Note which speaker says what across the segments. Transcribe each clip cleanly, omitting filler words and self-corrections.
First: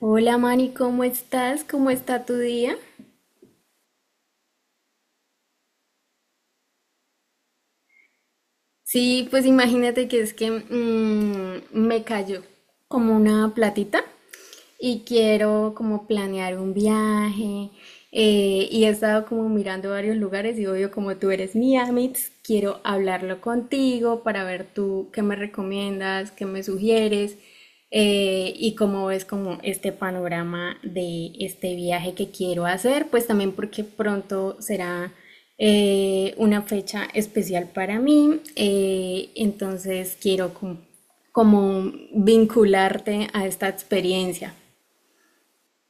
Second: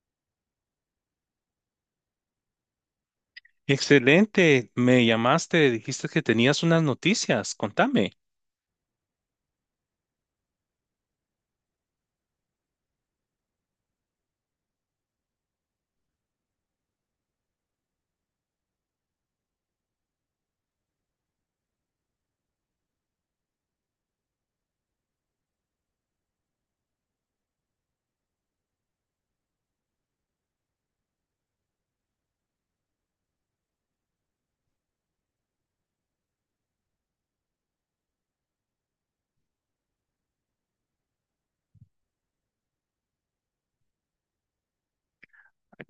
Speaker 1: Hola Mari, ¿cómo estás? ¿Cómo está tu día?
Speaker 2: Excelente, me llamaste, dijiste que tenías unas noticias, contame.
Speaker 1: Sí, pues imagínate que es que me cayó como una platita y quiero como planear un viaje. Y he estado como mirando varios lugares y obvio como tú eres mi Amitz, quiero hablarlo contigo para ver tú qué me recomiendas, qué me sugieres. Y cómo ves como este panorama de este viaje que quiero hacer, pues también porque pronto será una fecha especial para mí, entonces quiero como vincularte a esta experiencia.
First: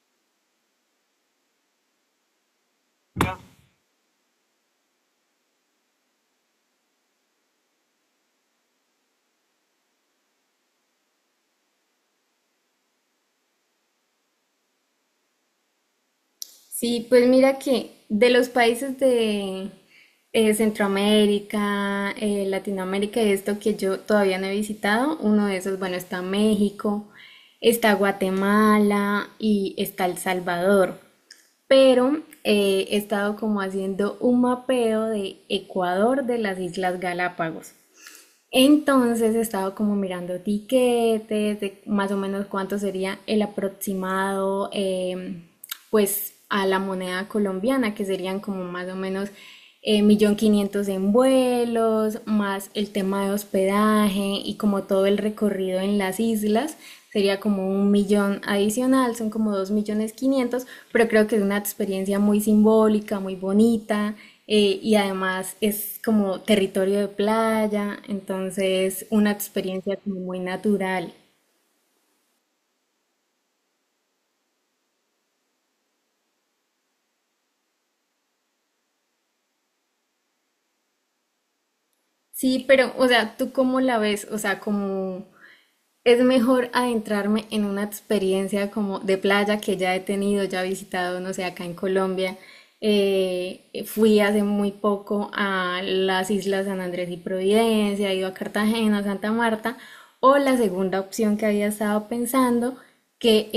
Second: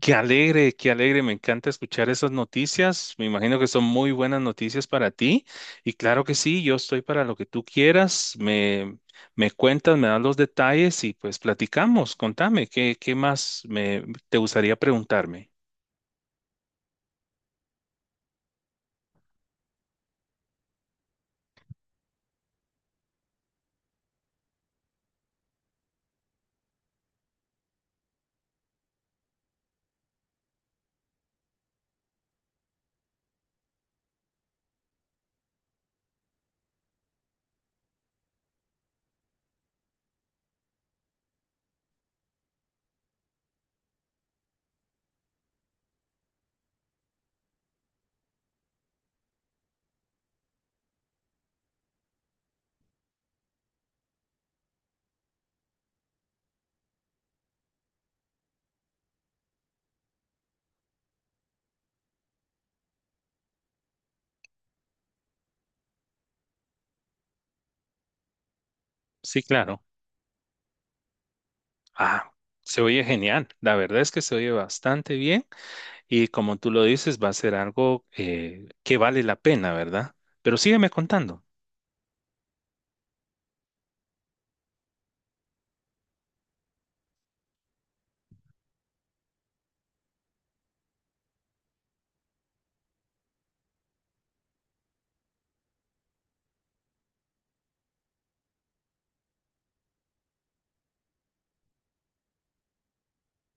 Speaker 2: Qué alegre, me encanta escuchar esas noticias, me imagino que son muy buenas noticias para ti y claro que sí, yo estoy para lo que tú quieras, me cuentas, me das los detalles y pues platicamos, contame, ¿ qué más te gustaría preguntarme?
Speaker 1: Sí, pues mira que de los países de Centroamérica, Latinoamérica y esto que yo todavía no he visitado, uno de esos, bueno, está México, está Guatemala y está El Salvador. Pero he estado como haciendo un mapeo de Ecuador de las Islas Galápagos. Entonces he estado como mirando tiquetes, de más o menos cuánto sería el aproximado, pues a la moneda colombiana, que serían como más o menos 1.500.000 en vuelos, más el tema de hospedaje y como todo el recorrido en las islas, sería como un millón adicional, son como dos millones quinientos, pero creo que es una experiencia muy simbólica, muy bonita y además es como territorio de playa, entonces una
Speaker 2: Sí, claro.
Speaker 1: experiencia como muy natural.
Speaker 2: Ah, se oye genial, la verdad es que se oye bastante bien. Y como tú lo dices, va a ser algo que vale la pena, ¿verdad? Pero sígueme contando.
Speaker 1: Sí, pero, o sea, ¿tú cómo la ves? O sea, como es mejor adentrarme en una experiencia como de playa que ya he tenido, ya he visitado, no sé, acá en Colombia. Fui hace muy poco a las islas San Andrés y Providencia, he ido a Cartagena, Santa Marta, o la segunda opción que había estado pensando, que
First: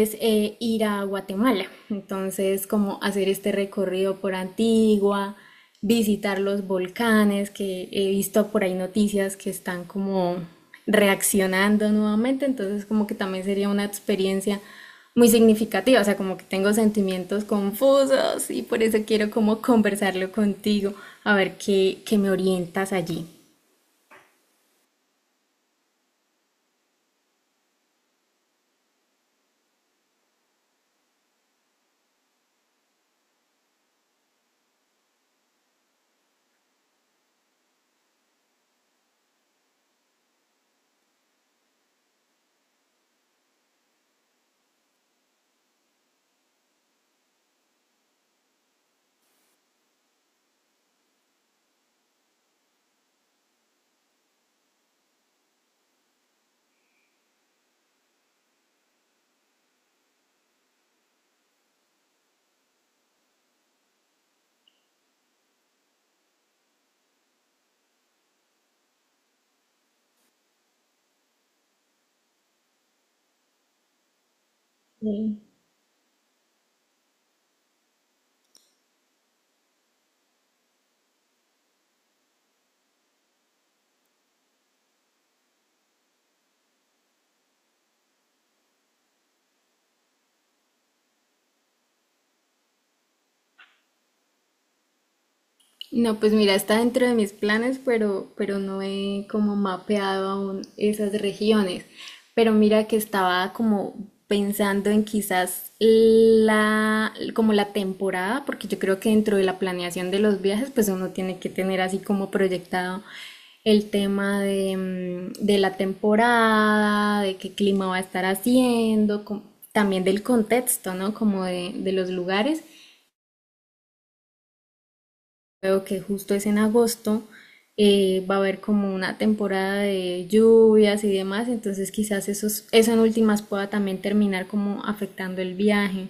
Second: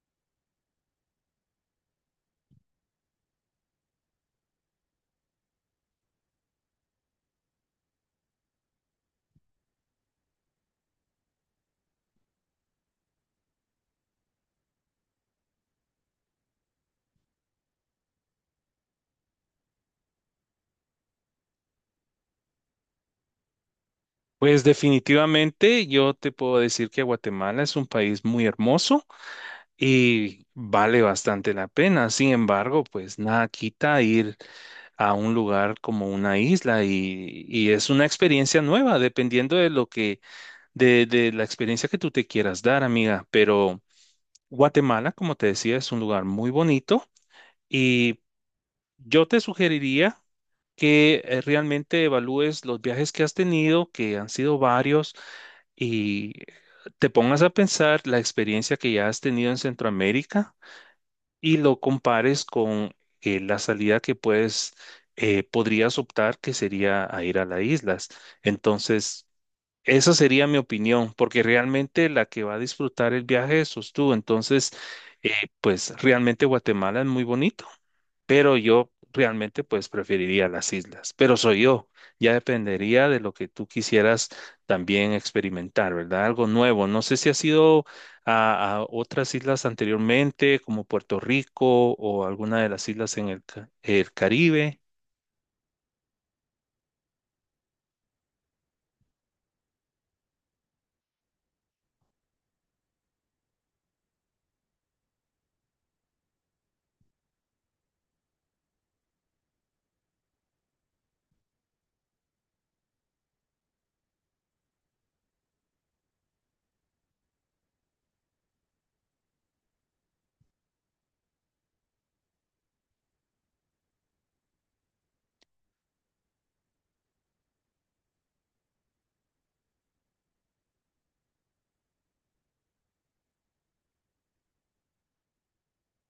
Speaker 1: es ir a Guatemala. Entonces, como hacer este recorrido por Antigua, visitar los volcanes, que he visto por ahí noticias que están como reaccionando nuevamente, entonces como que también sería una experiencia muy significativa, o sea, como que tengo sentimientos confusos y por eso quiero como conversarlo contigo, a ver qué me orientas allí.
Speaker 2: Pues definitivamente yo te puedo decir que Guatemala es un país muy hermoso y vale bastante la pena. Sin embargo, pues nada quita ir a un lugar como una isla y es una experiencia nueva, dependiendo de de la experiencia que tú te quieras dar, amiga. Pero Guatemala, como te decía, es un lugar muy bonito y yo te sugeriría que realmente evalúes los viajes que has tenido, que han sido varios, y te pongas a pensar la experiencia que ya has tenido en Centroamérica y lo compares con la podrías optar, que sería a ir a las islas. Entonces, esa sería mi opinión, porque realmente la que va a disfrutar el viaje sos tú. Entonces, eh,
Speaker 1: Sí.
Speaker 2: pues realmente Guatemala es muy bonito, pero yo realmente pues preferiría las islas, pero soy yo. Ya dependería de lo que tú quisieras también experimentar, ¿verdad? Algo nuevo. No sé si has ido a otras islas anteriormente, como Puerto Rico o alguna de las islas en el Caribe.
Speaker 1: No, pues mira, está dentro de mis planes, pero no he como mapeado aún esas regiones. Pero mira que estaba como pensando en quizás como la temporada, porque yo creo que dentro de la planeación de los viajes, pues uno tiene que tener así como proyectado el tema de la temporada, de qué clima va a estar haciendo, también del contexto, ¿no? Como de los lugares, veo que justo es en agosto, va a haber como una temporada de lluvias y demás, entonces quizás eso en últimas pueda también terminar como afectando el viaje.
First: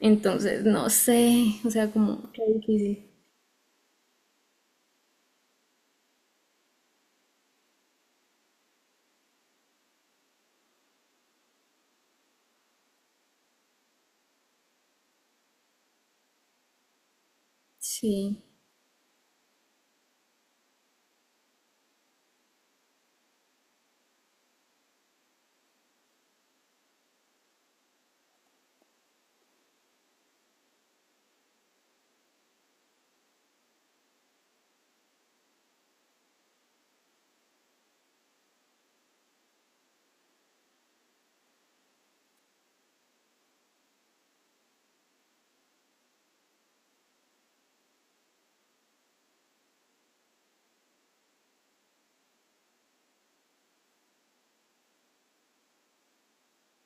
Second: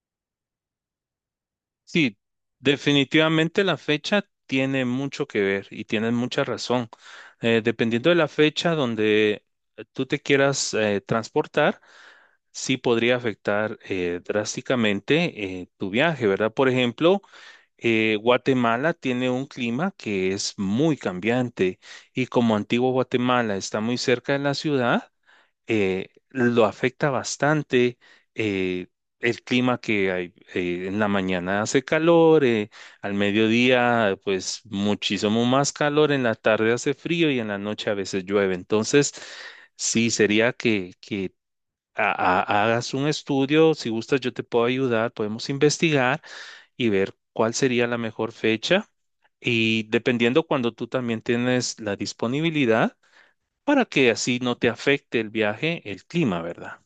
Speaker 1: Entonces, no sé, o sea,
Speaker 2: Sí,
Speaker 1: como qué difícil.
Speaker 2: definitivamente la fecha tiene mucho que ver y tienes mucha razón. Dependiendo de la fecha donde tú te quieras transportar, sí podría afectar drásticamente tu viaje, ¿verdad? Por ejemplo,
Speaker 1: Sí.
Speaker 2: Guatemala tiene un clima que es muy cambiante y como antiguo Guatemala está muy cerca de la ciudad, lo afecta bastante eh, el clima que hay. En la mañana hace calor, al mediodía pues muchísimo más calor, en la tarde hace frío y en la noche a veces llueve. Entonces, sí, sería que ha- hagas un estudio, si gustas yo te puedo ayudar, podemos investigar y ver cuál sería la mejor fecha. Y dependiendo cuando tú también tienes la disponibilidad, para que así no te afecte el viaje, el clima, ¿verdad?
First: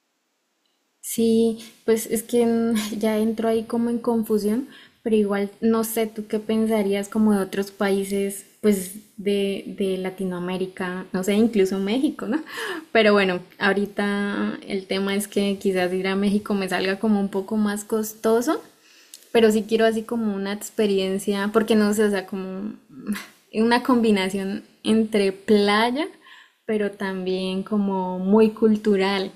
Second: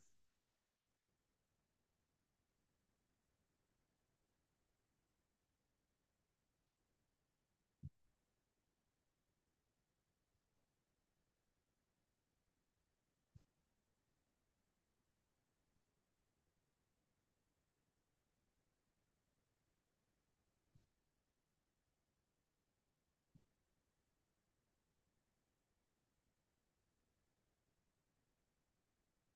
Speaker 1: Sí, pues es que ya entro ahí como en confusión, pero igual no sé tú qué pensarías como de otros países, pues de Latinoamérica, no sé, incluso México, ¿no? Pero bueno, ahorita el tema es que quizás ir a México me salga como un poco más costoso, pero sí quiero así como una experiencia, porque no sé, o sea, como una combinación entre playa, pero también como muy cultural.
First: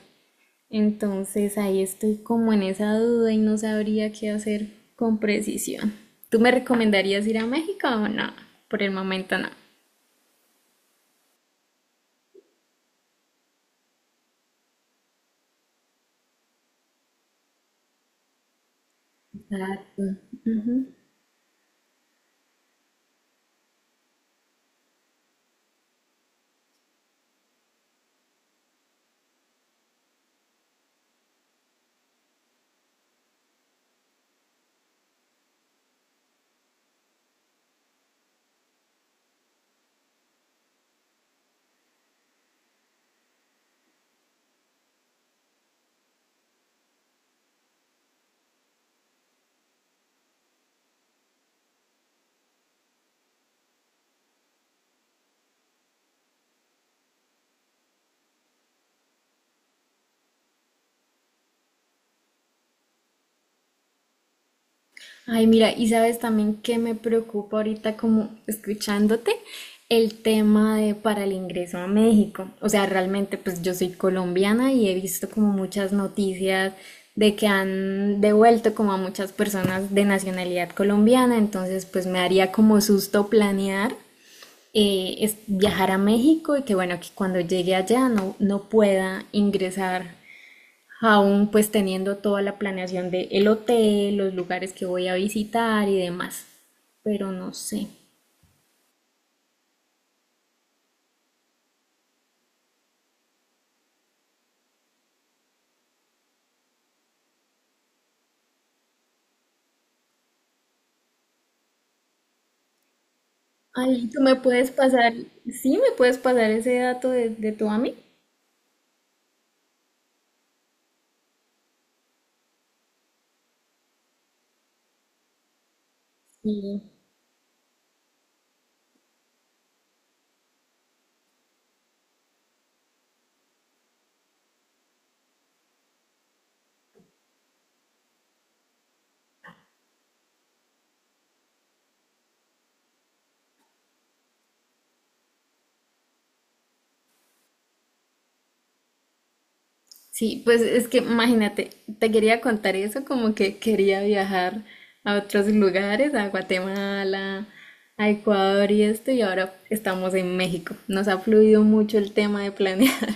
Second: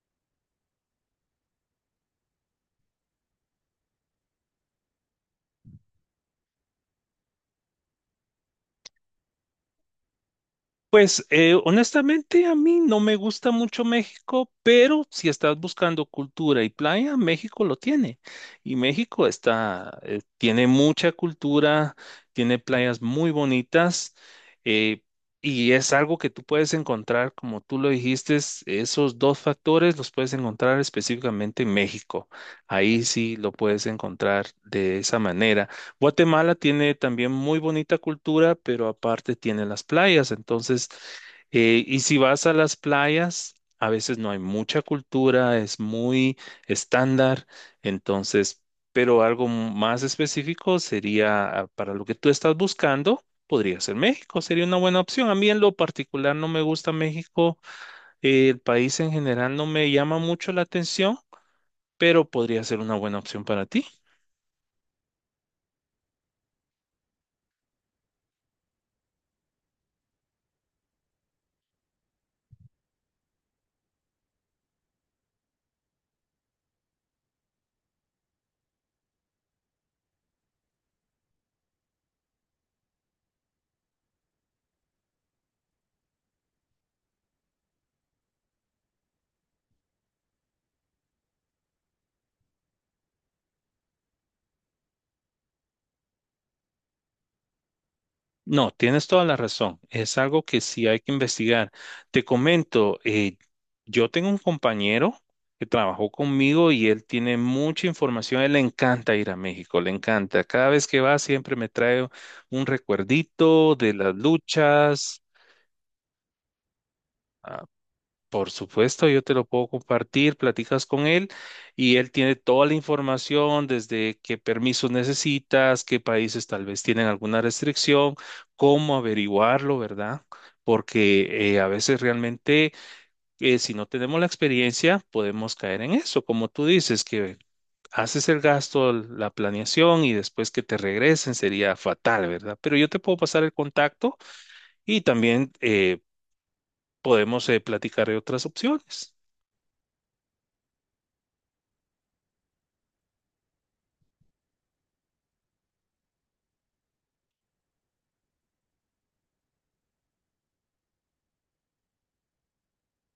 Speaker 1: Entonces ahí estoy como en esa duda y no sabría qué hacer con precisión. ¿Tú me recomendarías ir a México o no? Por el momento no.
Speaker 2: Pues honestamente a mí no me gusta mucho México, pero si estás buscando cultura y playa, México lo tiene. Y México está,
Speaker 1: Exacto.
Speaker 2: eh, tiene mucha cultura, tiene playas muy bonitas, eh, y es algo que tú puedes encontrar, como tú lo dijiste, esos dos factores los puedes encontrar específicamente en México. Ahí sí lo puedes encontrar de esa manera. Guatemala tiene también muy bonita cultura, pero aparte tiene las playas. Entonces, y si vas a las playas, a veces no hay mucha cultura, es muy estándar. Entonces, pero algo más específico sería, ah, para lo que tú estás buscando. Podría ser México, sería una buena opción. A mí en lo particular no me gusta México, el país en general no me llama mucho la atención, pero podría ser una buena opción para ti.
Speaker 1: Ay, mira, y sabes también que me preocupa ahorita como escuchándote el tema de para el ingreso a México. O sea, realmente pues yo soy colombiana y he visto como muchas noticias de que han devuelto como a muchas personas de nacionalidad colombiana, entonces pues me haría como susto planear es viajar a México y que bueno, que cuando llegue allá no, no pueda ingresar aún pues teniendo toda la planeación de el hotel, los lugares que voy a visitar y demás. Pero no sé.
Speaker 2: No, tienes toda la razón. Es algo que sí hay que investigar. Te comento, yo tengo un compañero que trabajó conmigo y él tiene mucha información. Él le encanta ir a México, le encanta. Cada vez que va siempre me trae un recuerdito de
Speaker 1: Ali,
Speaker 2: las
Speaker 1: ¿tú me puedes pasar?
Speaker 2: luchas.
Speaker 1: Sí, ¿me puedes pasar ese dato de tu amigo?
Speaker 2: Por supuesto, yo te lo puedo compartir, platicas con él y él tiene toda la información desde qué permisos necesitas, qué países tal vez
Speaker 1: Sí.
Speaker 2: tienen alguna restricción, cómo averiguarlo, ¿verdad? Porque a veces realmente, si no tenemos la experiencia podemos caer en eso, como tú dices, que haces el gasto, la planeación y después que te regresen sería fatal, ¿verdad? Pero yo te puedo pasar el contacto y también podemos platicar de otras opciones.
Speaker 1: Sí, pues es que imagínate, te quería contar eso, como que quería viajar a otros lugares, a Guatemala, a Ecuador y esto, y ahora estamos en México. Nos ha fluido mucho el tema de planear.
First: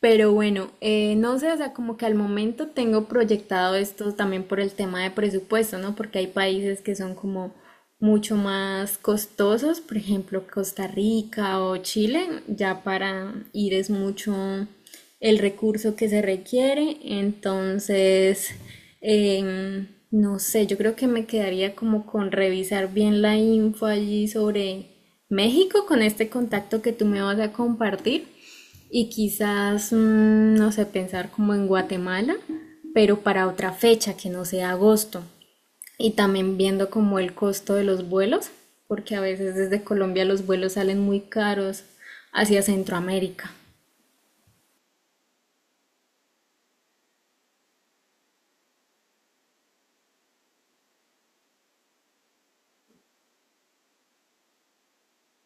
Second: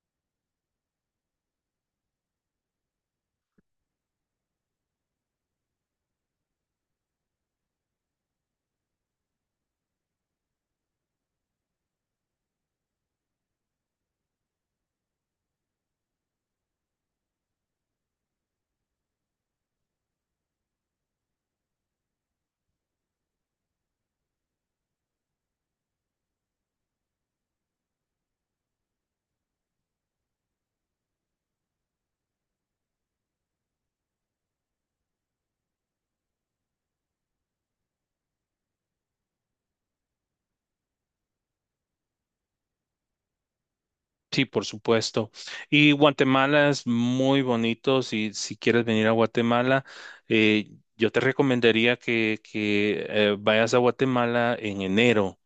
Speaker 1: Pero bueno, no sé, o sea, como que al momento tengo proyectado esto también por el tema de presupuesto, ¿no? Porque hay países que son como mucho más costosos, por ejemplo, Costa Rica o Chile, ya para ir es mucho el recurso que se requiere, entonces, no sé, yo creo que me quedaría como con revisar bien la info allí sobre México con este contacto que tú me vas a compartir y quizás, no sé, pensar como en Guatemala, pero para otra fecha que no sea agosto. Y también viendo como el costo de los vuelos, porque a veces desde Colombia los vuelos salen muy caros hacia Centroamérica.
Speaker 2: Sí, por supuesto. Y Guatemala es muy bonito. Si quieres venir a Guatemala, eh, yo te recomendaría que vayas a Guatemala en enero.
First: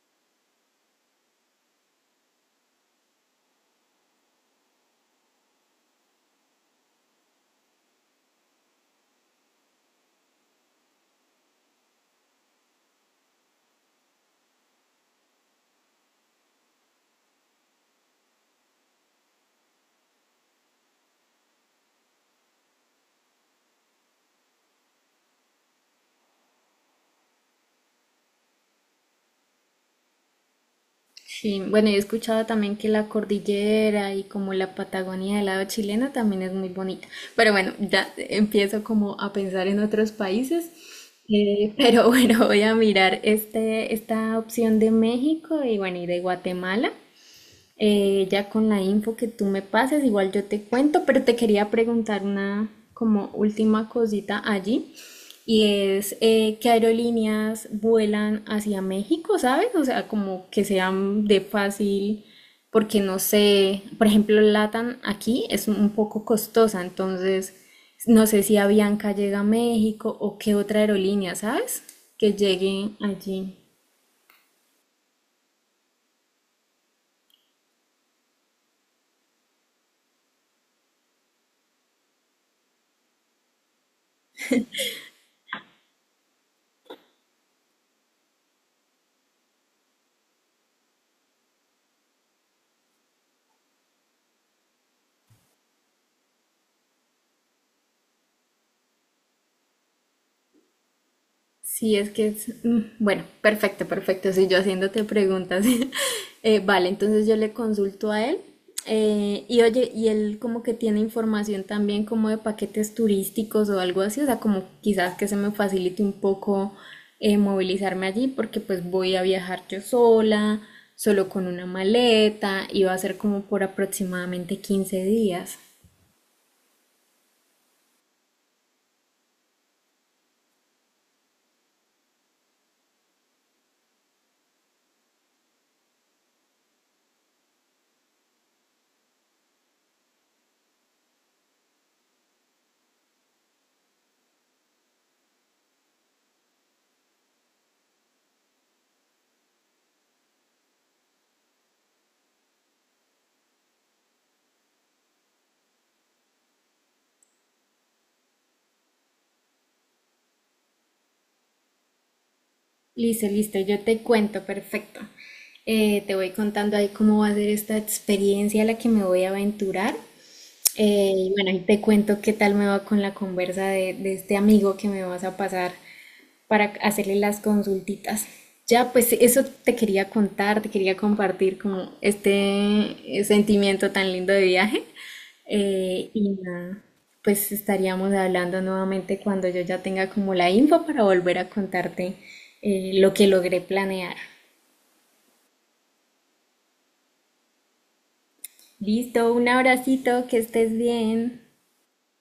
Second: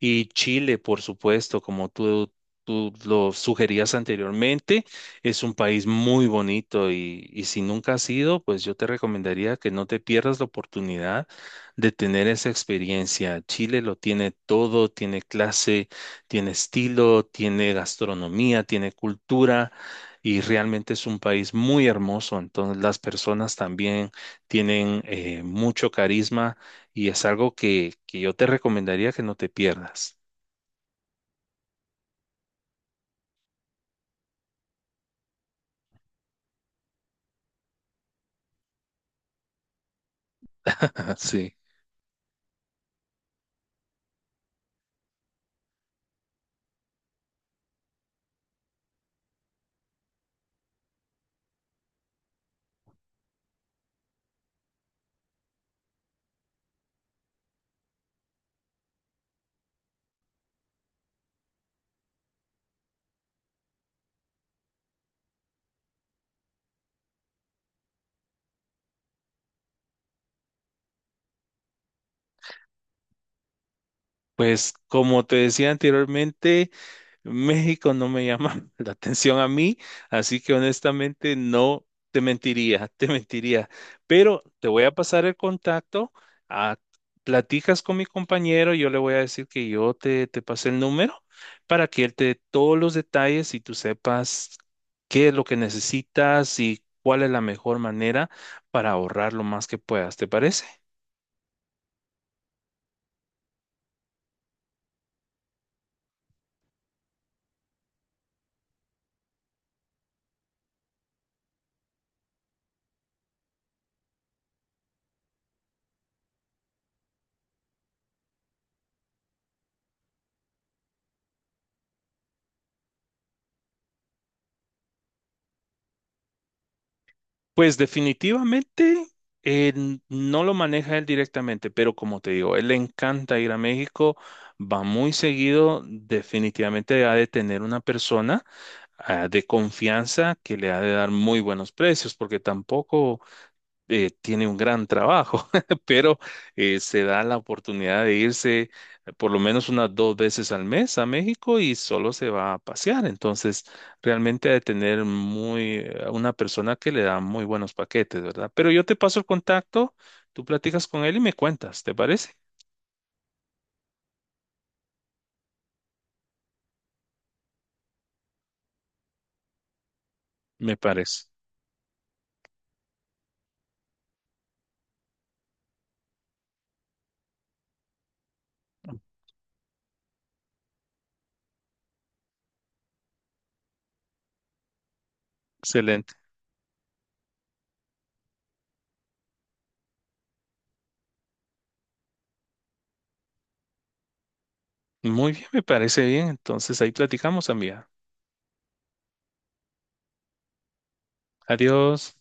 Speaker 2: Y Chile, por supuesto, como tú lo sugerías anteriormente, es un país muy bonito y si nunca has ido, pues yo te recomendaría que no te pierdas la oportunidad de tener esa experiencia. Chile lo tiene todo, tiene clase, tiene estilo, tiene gastronomía, tiene cultura. Y realmente es un país muy hermoso, entonces las personas también tienen mucho carisma y es algo que yo te recomendaría que no te pierdas.
Speaker 1: Sí, bueno, yo he escuchado también que la cordillera y como la Patagonia del lado chileno también es muy bonita. Pero bueno, ya empiezo como a pensar en otros países.
Speaker 2: Sí.
Speaker 1: Pero bueno, voy a mirar esta opción de México y bueno, y de Guatemala. Ya con la info que tú me pases, igual yo te cuento, pero te quería preguntar una como última cosita allí. Y es ¿qué aerolíneas vuelan hacia México, sabes? O sea, como que sean de fácil, porque no sé, por ejemplo, Latam aquí es un poco costosa, entonces no sé si Avianca llega a México o qué otra aerolínea, ¿sabes? Que llegue allí.
Speaker 2: Pues como te decía anteriormente, México no me llama la atención a mí, así que honestamente no te mentiría, te mentiría. Pero te voy a pasar el contacto, ah, platicas con mi compañero, yo le voy a decir que yo te pasé el número para que él te dé todos los detalles y tú sepas qué es lo que necesitas y cuál es la mejor manera para ahorrar lo más que puedas. ¿Te parece?
Speaker 1: Sí, es que es, bueno, perfecto, perfecto. Si yo haciéndote preguntas. Vale, entonces yo le consulto a él. Y oye, y él como que tiene información también como de paquetes turísticos o algo así. O sea, como quizás que se me facilite un poco movilizarme allí porque pues voy a viajar yo sola, solo con una maleta y va a ser como por aproximadamente 15 días.
Speaker 2: Pues definitivamente no lo maneja él directamente, pero como te digo, él le encanta ir a México, va muy seguido, definitivamente ha de tener una persona ah, de confianza que le ha de dar muy buenos precios, porque tampoco tiene un gran trabajo, pero se da la oportunidad de irse por lo menos unas dos veces al mes a México y solo se va a pasear. Entonces, realmente ha de tener una persona que le da muy buenos paquetes, ¿verdad? Pero yo te paso el contacto, tú platicas con él y me cuentas, ¿te parece?
Speaker 1: Listo, listo, yo te cuento, perfecto. Te voy contando ahí cómo va a ser esta experiencia a la que me voy a aventurar.
Speaker 2: Me
Speaker 1: Eh,
Speaker 2: parece.
Speaker 1: y bueno, ahí te cuento qué tal me va con la conversa de este amigo que me vas a pasar para hacerle las consultitas. Ya, pues eso te quería contar, te quería compartir como este sentimiento tan lindo de viaje. Eh,
Speaker 2: Excelente.
Speaker 1: y nada, pues estaríamos hablando nuevamente cuando yo ya tenga como la info para volver a contarte lo que logré planear.
Speaker 2: Muy bien, me parece bien. Entonces, ahí platicamos, amiga.
Speaker 1: Listo, un abracito, que estés bien.
Speaker 2: Adiós.